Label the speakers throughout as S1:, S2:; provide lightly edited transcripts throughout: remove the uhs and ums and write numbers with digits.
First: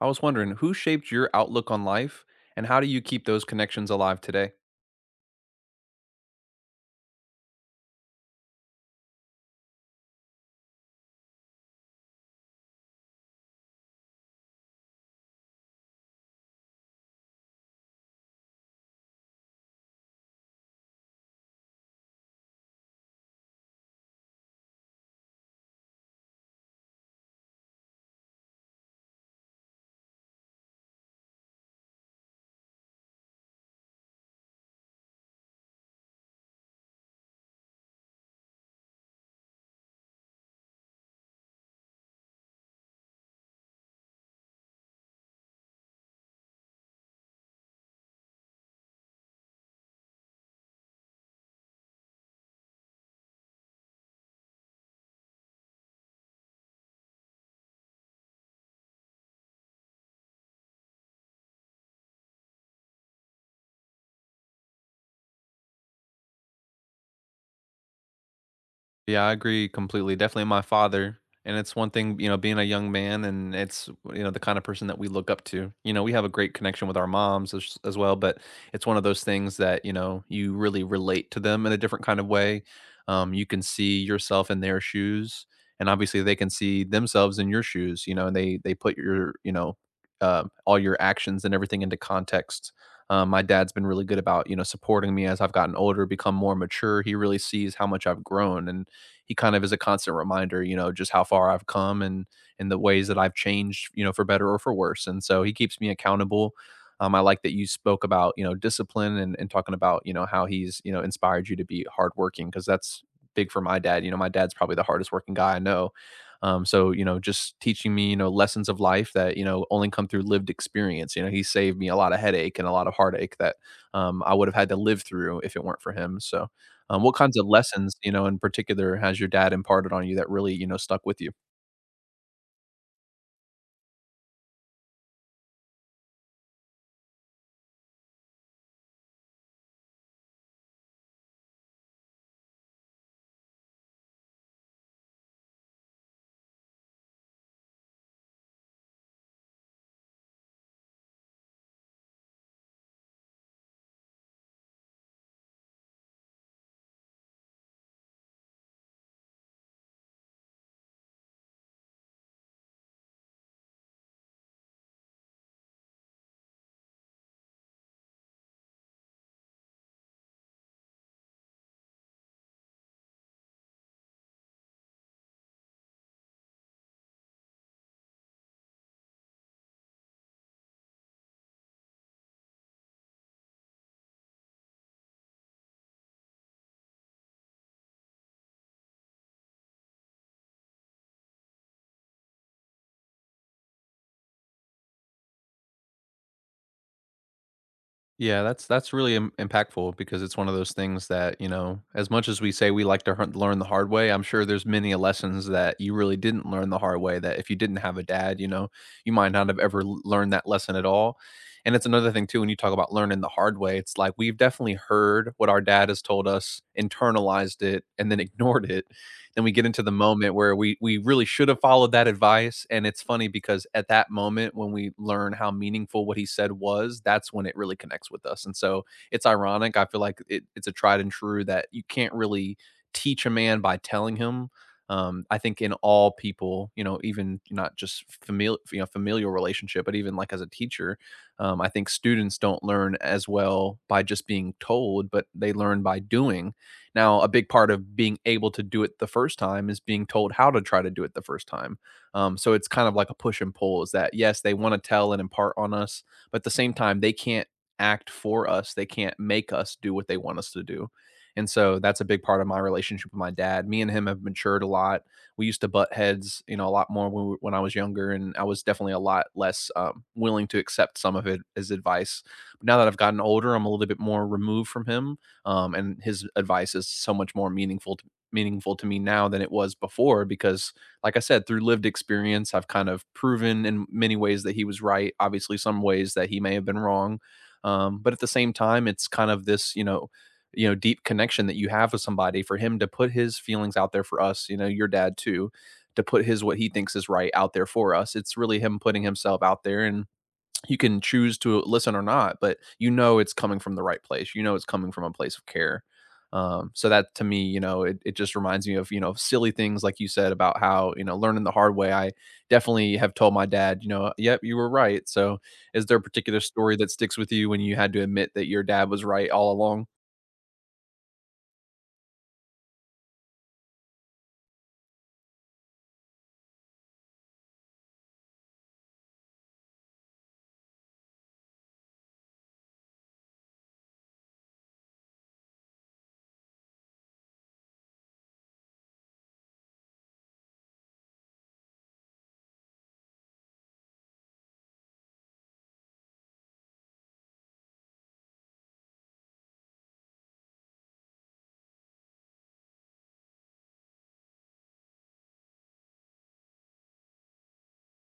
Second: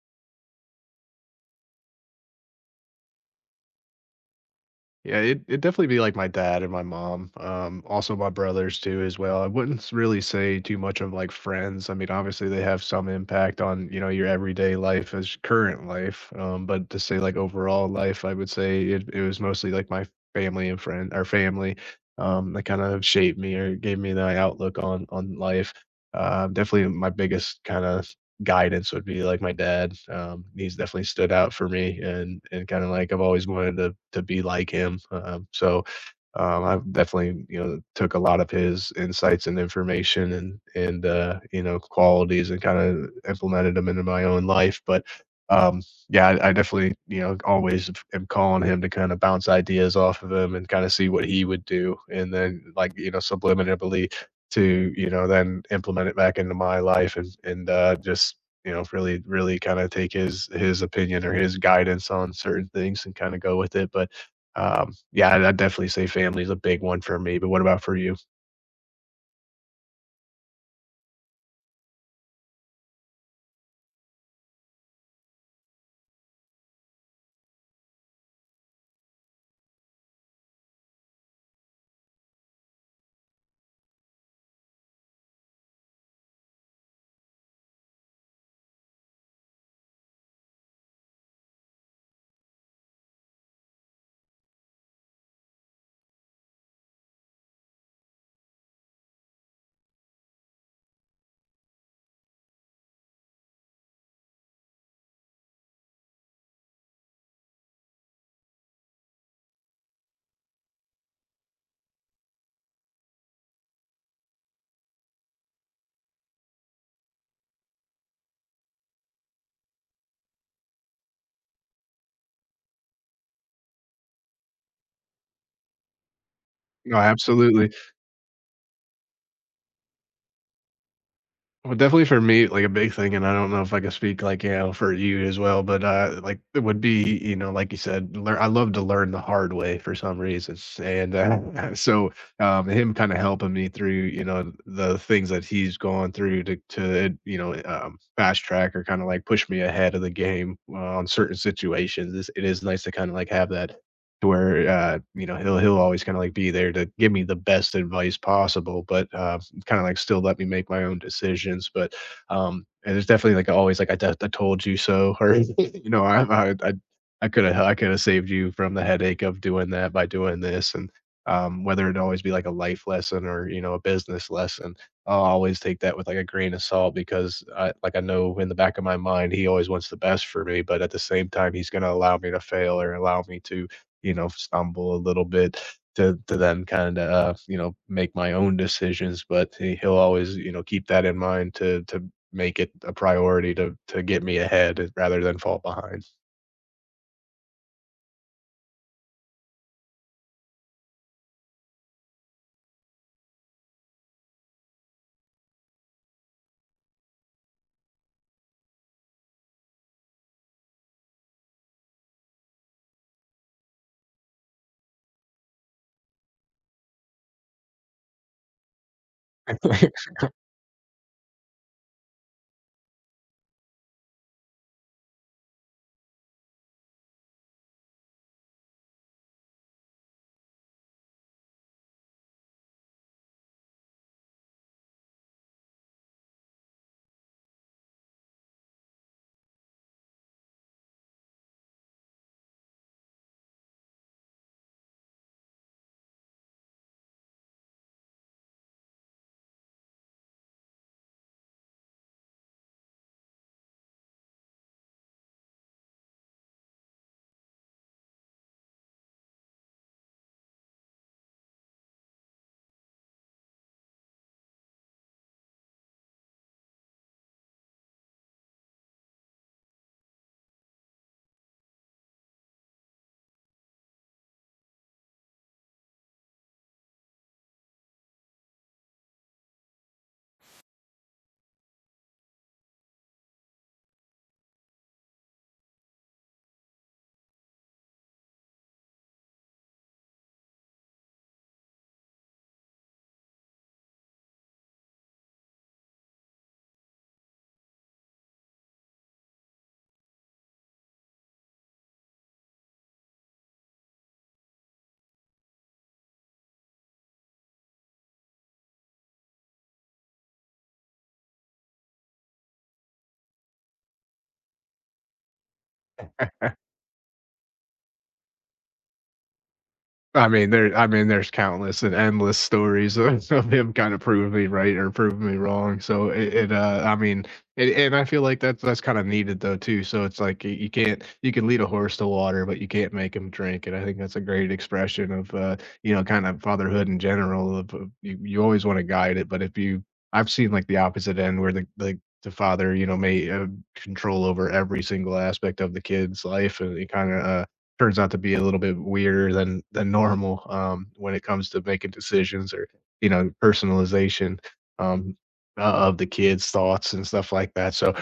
S1: I was wondering who shaped your outlook on life and how do you keep those connections alive today?
S2: Yeah, it'd definitely be like my dad and my mom, also my brothers too as well. I wouldn't s really say too much of, like, friends. I mean, obviously, they have some impact on, you know, your everyday life as current life, but to say, like, overall life, I would say it was mostly, like, my family and friend our family, that kind of shaped me or gave me the outlook on life. Definitely my biggest kinda guidance would be like my dad. He's definitely stood out for me and kind of like I've always wanted to be like him. I've definitely, you know, took a lot of his insights and information and you know, qualities and kinda implemented them into my own life, but, um, yeah, I definitely, you know, always am calling him to kinda bounce ideas off of him and kinda see what he would do, and then, like, you know, subliminally to, you know, then implement it back into my life and just, you know, really kinda take his opinion or his guidance on certain things and kinda go with it, but yeah, I'd definitely say family is a big one for me, but what about for you?
S1: Yeah, I agree completely. Definitely my father. And it's one thing, you know, being a young man and it's, you know, the kind of person that we look up to. You know, we have a great connection with our moms as well, but it's one of those things that, you know, you really relate to them in a different kind of way. You can see yourself in their shoes, and obviously they can see themselves in your shoes, you know, and they put your, you know, all your actions and everything into context. My dad's been really good about, you know, supporting me as I've gotten older, become more mature. He really sees how much I've grown, and he kind of is a constant reminder, you know, just how far I've come, and the ways that I've changed, you know, for better or for worse. And so he keeps me accountable. I like that you spoke about, you know, discipline, and talking about, you know, how he's, you know, inspired you to be hardworking, because that's big for my dad. You know, my dad's probably the hardest working guy I know. So, you know, just teaching me, you know, lessons of life that, you know, only come through lived experience. You know, he saved me a lot of headache and a lot of heartache that I would have had to live through if it weren't for him. So,
S2: No,
S1: um, what kinds of
S2: absolutely.
S1: lessons, you know, in particular has your dad imparted on you that really, you know, stuck with you?
S2: Well, definitely for me, like a big thing, and I don't know if I can speak like, you know, for you as well, but like it would be, you know, like you said, learn I love to learn the hard way for some reason. And so him kind of helping me through, you know, the things that he's gone through to you know, fast track or kind of like push me ahead of the game on certain situations. It is nice to kind of like have that to where you know, he'll always kind of like be there to give me the best advice possible, but kind of like still let me make my own decisions. But and it's definitely like always like I told you so, or you know, could have I could have saved you from the headache of doing that by doing this, and whether it always be like a life lesson or you know a business lesson, I'll always take that with like a grain of salt because I know in the back of my mind he always wants the best for me, but at the same time he's going to allow me to fail or allow me to you know stumble a little bit to then kind of you know make my own decisions. But he'll always you know keep that in mind to make it a priority to get me ahead rather than fall behind.
S1: Yeah, that's really im impactful, because it's one of those things that, you know, as much as we say we like to hard learn the hard way, I'm sure there's many a lessons that you really didn't learn the hard way, that if you didn't have a dad, you know, you might not have ever l learned that lesson at all. And it's another thing too, when you talk about learning the hard way, it's like we've definitely heard what our dad has told us, internalized it, and then ignored it. Then we get into the moment where we really should have followed that advice, and it's funny because at that moment when we learn how meaningful what he said was, that's when it really connects with us. And so it's ironic. I feel like it's a tried and true that you can't really teach a man by telling him. I think in all people, you know, even not just familial relationship, but even like as a teacher, I think students don't learn as well by just being told, but they learn by doing. Now, a big part of being able to do it the first time is being told how to try to do it the first time. So it's kind of like a push and pull, is that, yes, they want to tell and impart on us, but at the same time, they can't act for us. They can't make us do what they want us to do. And so that's a big part of my relationship with my dad. Me and him have matured a lot. We used to butt heads, you know, a lot more when, when I was younger, and I was definitely a lot less willing to accept some of it as advice. But now that I've gotten older, I'm a little bit more removed from him, and his advice is so much more meaningful to me now than it was before, because like I said, through lived experience, I've kind of proven in many ways that he was right, obviously some ways that he may have been wrong. But at the same time, it's kind of this, you know, you know, deep connection that you have with somebody, for him to put his feelings out there for us, you know, your dad too, to put his what he thinks is right out there for us. It's really him putting himself out there, and you can choose to listen or not, but you know it's coming from the right place. You know it's coming from a place of care. So that to me, you know, it just reminds me of, you know, silly things like you said about how, you know, learning the hard way. I definitely have told my dad, you know, yep, you were right. So is there a particular story that sticks with you when you had to admit that your dad was right all along?
S2: I mean, there's countless and endless stories of him kinda proving me right or proving me wrong, so I mean and I feel like that's kinda needed though too, so it's like you can't you can lead a horse to water, but you can't make him drink, and I think that's a great expression of, you know, kind of fatherhood in general of you you always wanna guide it, but if you I've seen, like, the opposite end where the father, you know, may control over every single aspect of the kid's life, and it kinda, turns out to be a little bit weirder than normal when it comes to making decisions or you know personalization. um, of the kids' thoughts and stuff like that. So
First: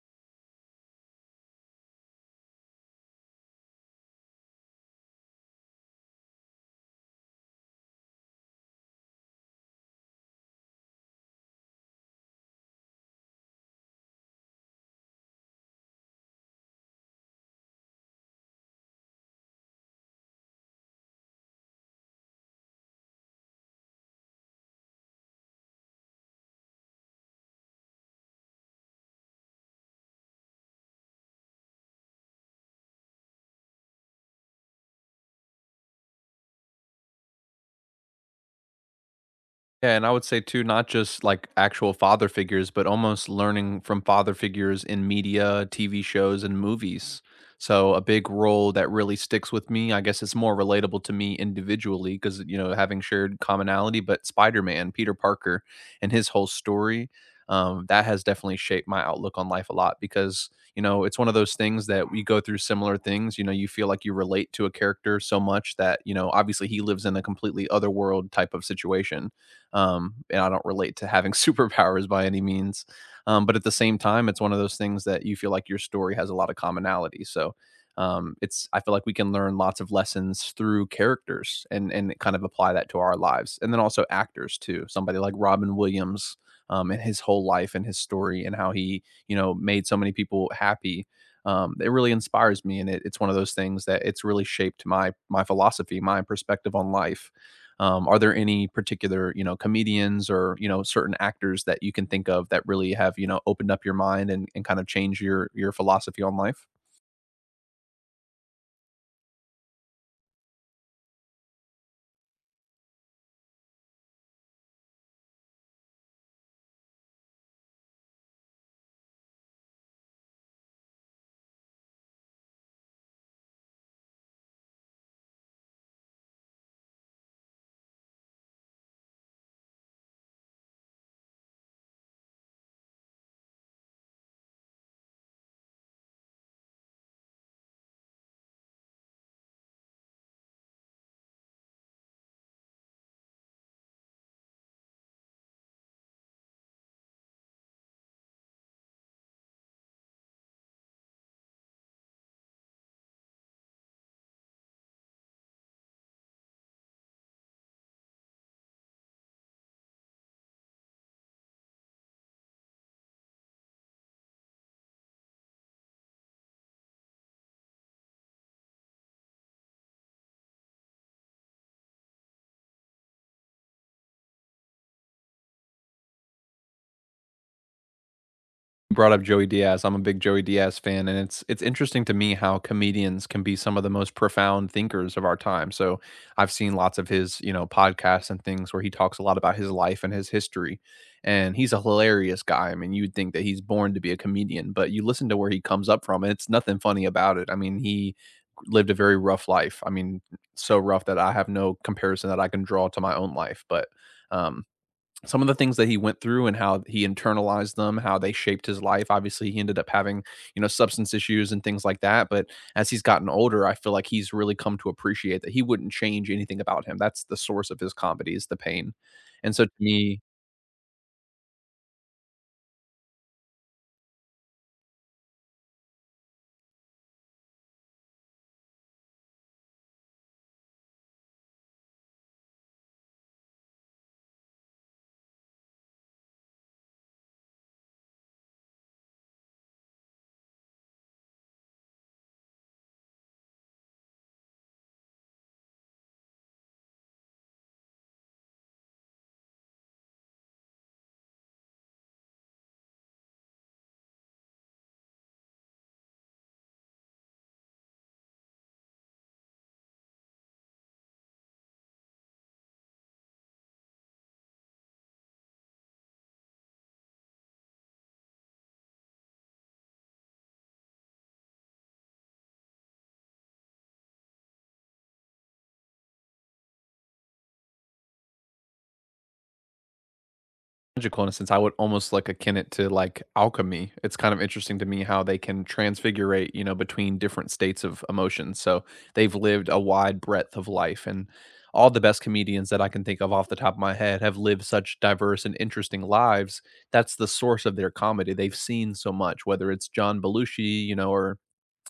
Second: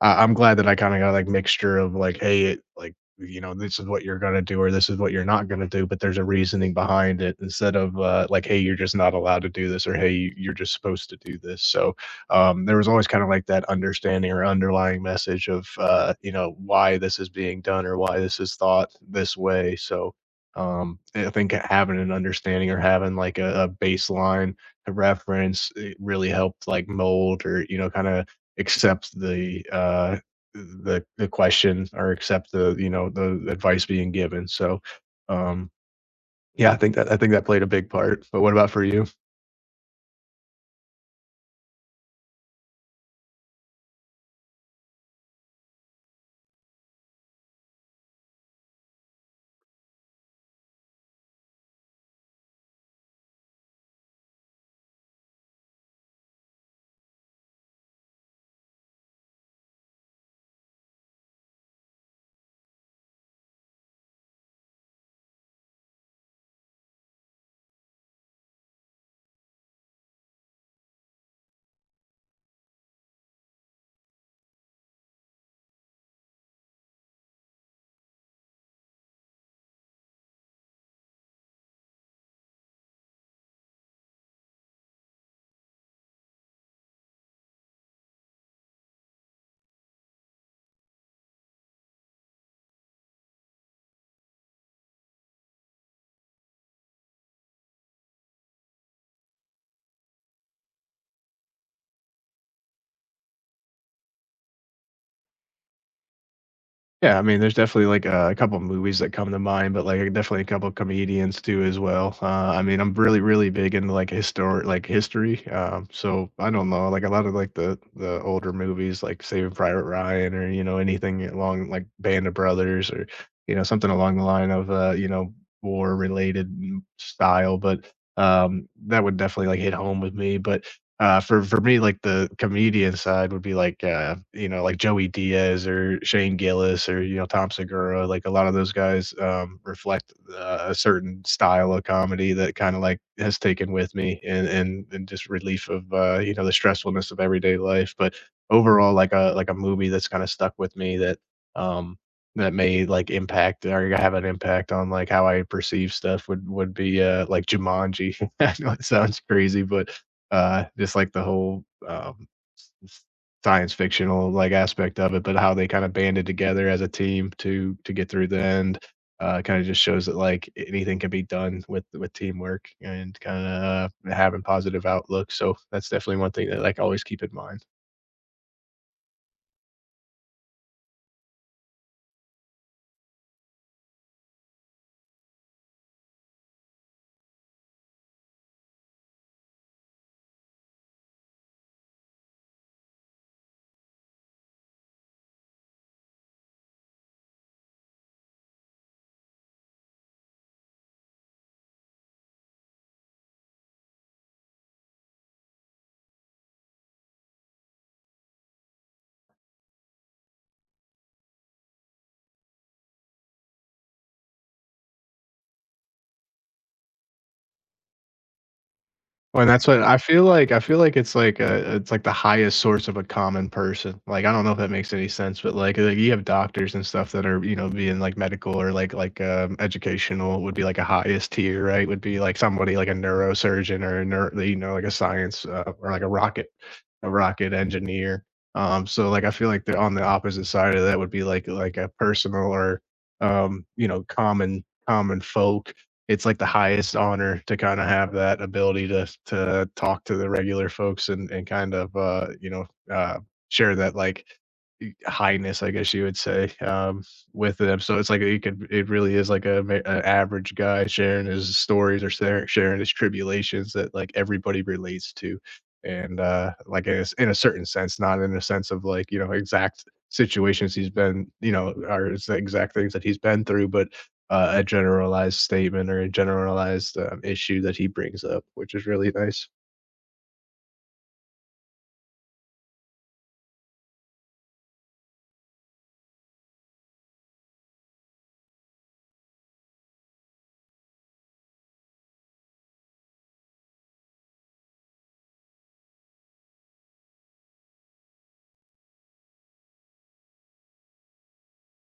S2: I'm glad that I kind of got like mixture of like, hey, like you know this is what you're gonna do or this is what you're not gonna do, but there's a reasoning behind it instead of like, hey, you're just not allowed to do this or hey, you're just supposed to do this. So there was always kind of like that understanding or underlying message of you know why this is being done or why this is thought this way. So I think having an understanding or having like a baseline to reference it really helped like mold or you know kind of accept the the question or accept the you know the advice being given. So um, yeah, I think that played a big part. But what about for you?
S1: Yeah, and I would say too, not just like actual father figures, but almost learning from father figures in media, TV shows, and movies. So a big role that really sticks with me. I guess it's more relatable to me individually because you know having shared commonality. But Spider Man, Peter Parker, and his whole story, that has definitely shaped my outlook on life a lot, because you know it's one of those things that we go through similar things. You know, you feel like you relate to a character so much that you know obviously he lives in a completely other world type of situation, and I don't relate to having superpowers by any means. But at the same time, it's one of those things that you feel like your story has a lot of commonality. So it's I feel like we can learn lots of lessons through characters, and kind of apply that to our lives, and then also actors too. Somebody like Robin Williams, and his whole life and his story and how he you know made so many people happy. It really inspires me, and it's one of those things that it's really shaped my philosophy, my perspective on life. Are there any particular, you know, comedians, or, you know, certain actors that you can think of that really have, you know, opened up your mind, and kind of changed your philosophy on life?
S2: Yeah, I mean, there's definitely, like, a couple movies that come to mind, but, like, definitely a couple comedians too as well. I mean, I'm really big into, like, historic, like, history, so I don't know, like, a lot of, like, the older movies, like Saving Private Ryan or, you know, anything along, like, Band of Brothers or, you know, something along the line of, you know, war-related style, but, that would definitely, like, hit home with me, but for me, like, the comedian side would be, like, you know, like, Joey Diaz or Shane Gillis or, you know, Tom Segura, like, a lot of those guys, reflect, a certain style of comedy that kinda, like, has taken with me and just relief of, you know, the stressfulness of everyday life, but overall, like a movie that's kinda stuck with me that, um, that may, like, impact or have an impact on, like, how I perceive stuff would be, like, Jumanji. I know it sounds crazy, but, just like the whole, s science fictional, like, aspect of it, but how they kinda banded together as a team to get through the end, kinda just shows that, like, anything can be done with teamwork and kinda having positive outlook, so that's definitely one thing that, like, I always keep in mind.
S1: Brought up Joey Diaz. I'm a big Joey Diaz fan, and it's interesting to me how comedians can be some of the most profound thinkers of our time. So I've seen lots of his, you know, podcasts and things where he talks a lot about his life and his history. And he's a hilarious guy. I mean, you'd think that he's born to be a comedian, but you listen to where he comes up from, and it's nothing funny about it. I mean, he lived a very rough life. I mean, so rough that I have no comparison that I can draw to my own life. But um, some of the things that he went through and how he internalized them, how they shaped his life. Obviously, he ended up having, you know, substance issues and things like that. But as he's gotten older, I feel like he's really come to appreciate that he wouldn't change anything about him. That's the source of his comedy is the pain.
S2: Well, and
S1: And so
S2: that's
S1: to
S2: what
S1: me,
S2: I feel like it's like the highest source of a common person. Like, I don't know if that makes any sense, but, like, you have doctors and stuff that are, you know, being, like, medical or, like, educational would be, like, a highest tier, right? Would be, like, somebody like a neurosurgeon or a neuro, you know, like a science, or like a rocket engineer. So, like, I feel like they're on the opposite side of that would be, like, a personal or, you know, common folk. It's like the highest honor to kind of have that ability to talk to the regular folks and kind of you know uh, share that like highness, I guess you would say, with them. So it's like you could, it really is like a, ma- average guy sharing his stories or sharing his tribulations that like everybody relates to, and like in in a certain sense, not in a sense of like you know exact situations he's been, you know, or it's the exact things that he's been through, but a generalized statement or a generalized issue that he brings up, which is really nice.
S1: magical in a sense. I would almost like akin it to like alchemy. It's kind of interesting to me how they can transfigurate, you know, between different states of emotion. So they've lived a wide breadth of life, and all the best comedians that I can think of off the top of my head have lived such diverse and interesting lives. That's the source of their comedy. They've seen so much, whether it's John Belushi, or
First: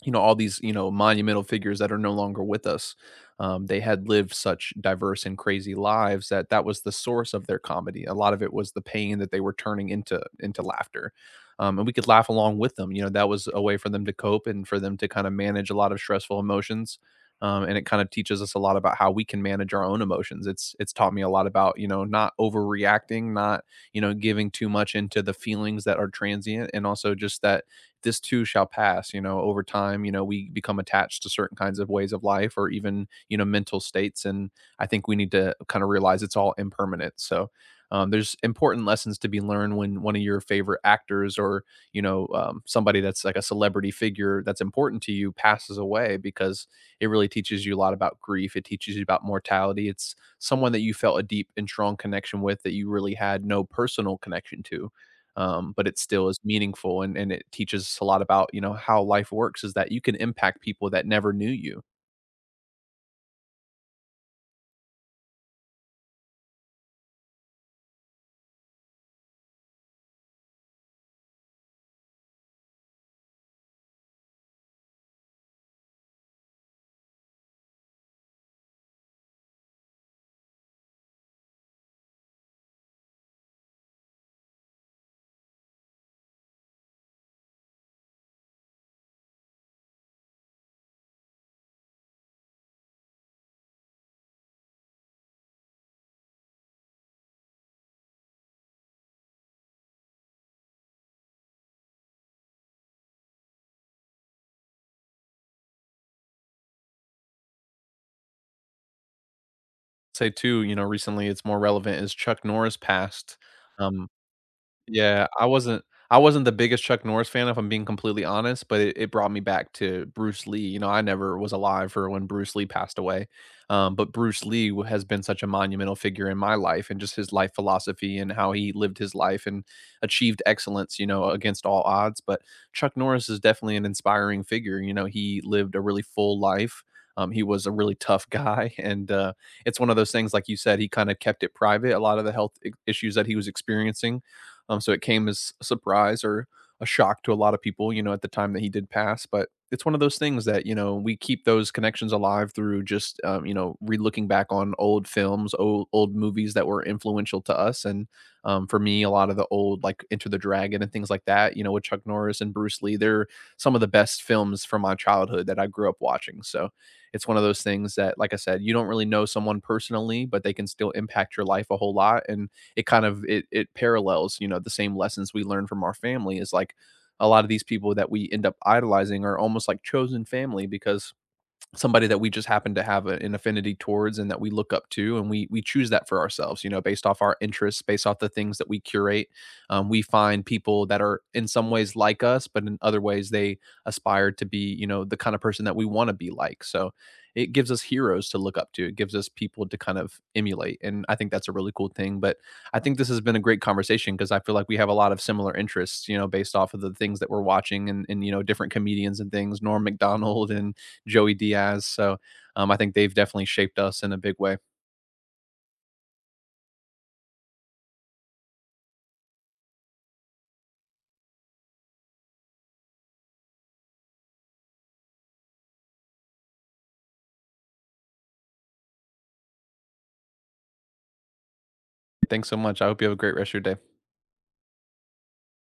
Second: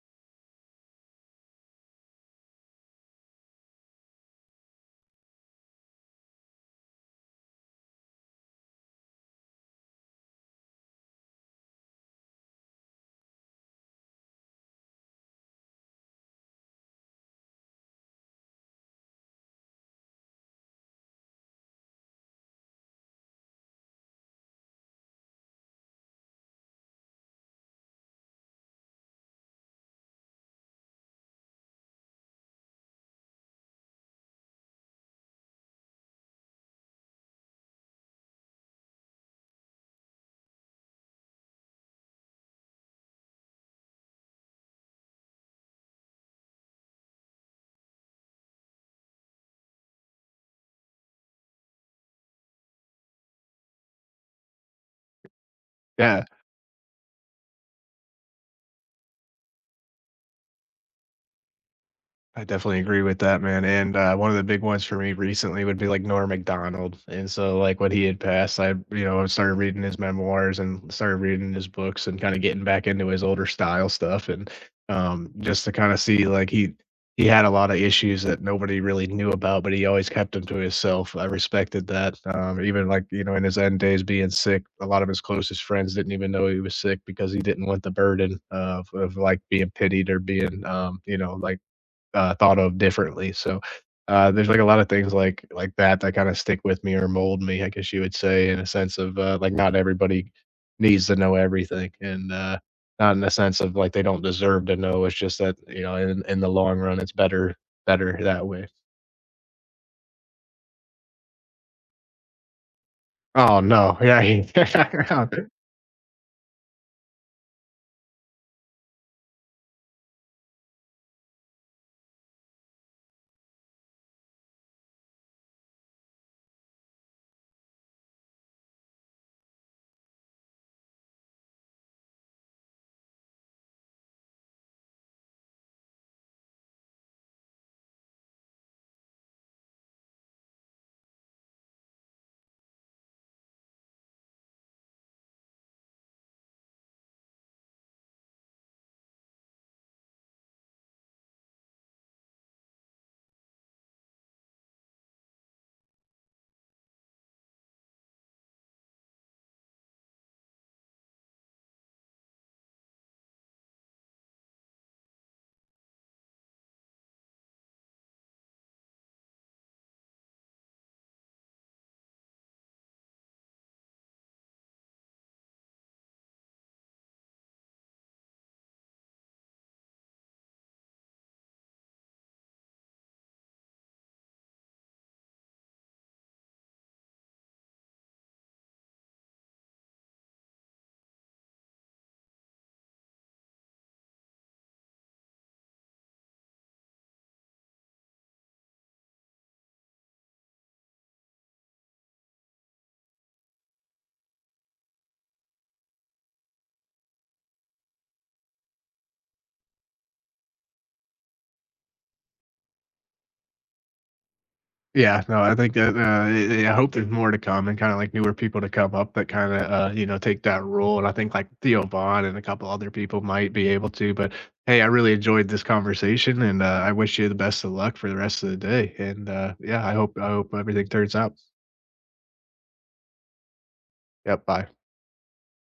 S1: all these monumental figures that are no longer with us. They had lived such diverse and crazy lives that was the source of their comedy. A lot of it was the pain that they were turning into laughter, and we could laugh along with them. That was a way for them to cope and for them to kind of manage a lot of stressful emotions, and it kind of teaches us a lot about how we can manage our own emotions. It's taught me a lot about not overreacting, not giving too much into the feelings that are transient, and also just that this too shall pass. Over time, we become attached to certain kinds of ways of life or even mental states, and I think we need to kind of realize it's all impermanent. So there's important lessons to be learned when one of your favorite actors or somebody that's like a celebrity figure that's important to you passes away, because it really teaches you a lot about grief. It teaches you about mortality. It's someone that you felt a deep and strong connection with that you really had no personal connection to, but it
S2: Yeah.
S1: still is meaningful, and it teaches us a lot about how life works, is that you can impact people that never knew you.
S2: I definitely agree with that, man. And one of the big ones for me recently would be like Norm Macdonald. And so, like, when he had passed, I, you know, started reading his memoirs and started reading his books and kind of getting back into his older style stuff. And just to kind of see, he had a lot of issues that nobody really knew about, but he always kept them to himself. I respected that. Even like, you know, in his end days being sick, a lot of his closest friends didn't even know he was sick because he didn't want the burden of like being pitied or being, you know, like, thought of differently. So, there's like a lot of things like that that kind of stick with me or mold me, I guess you would say, in a sense of like not everybody needs to know everything, and not in the sense of like they don't deserve to know. It's just that you know, in the long run, it's better that way.
S1: Say too, recently, it's more relevant, is Chuck Norris passed.
S2: Oh no!
S1: um,
S2: Yeah.
S1: Yeah, I wasn't I wasn't the biggest Chuck Norris fan, if I'm being completely honest, but it brought me back to Bruce Lee. You know, I never was alive for when Bruce Lee passed away, but Bruce Lee w has been such a monumental figure in my life, and just his life philosophy and how he lived his life and achieved excellence, you know, against all odds. But Chuck Norris is definitely an inspiring figure. You know, he lived a really full life. He was a really tough guy, it's one of those things, like you said, he kinda kept it private, a lot of the health I issues that he was experiencing, so it came as a surprise or a shock to a lot of people, you know, at the time that he did pass. But it's one of those things that we keep those connections alive through just you know, re-looking back on old films, old movies that were influential to us. And for me, a lot of the old, like Enter the Dragon and things like that, you know, with Chuck Norris and Bruce Lee, they're some of the best films from my childhood that I grew up watching. So it's one of those things that, like I said, you don't really know someone personally, but they can still impact your life a whole lot. And it kind of it parallels, the same lessons we learn from our family, is like a lot of these people that we end up idolizing are almost like chosen family, because somebody that we just happen to have a, an affinity towards, and that we look up to, and we choose that for ourselves, based off our interests, based off the things that we curate. We find people that are in some ways like us, but in other ways they aspire to be, you know, the kind of person that we want to be like. So it gives us heroes to look up to, it gives us people to kind of emulate, and I think that's a really cool thing. But I think this has been a great conversation, because I feel like we have a lot of similar interests, based off of the things that we're watching, and you know, different comedians and things. Norm Macdonald and Joey Diaz. So I think they've definitely shaped us in a big way.
S2: Yeah, no, I think that, I hope there's more to come and kinda, like, newer people to come up that kinda, you know, take that role, and I think, like, Theo Vaughn and a couple other people might be able to, but, hey, I really enjoyed this conversation, and, I wish you the best of luck for the rest of the day, and, yeah, I hope everything turns out.
S1: Thanks so much. I hope you have a great rest of your day.
S2: Yep, bye.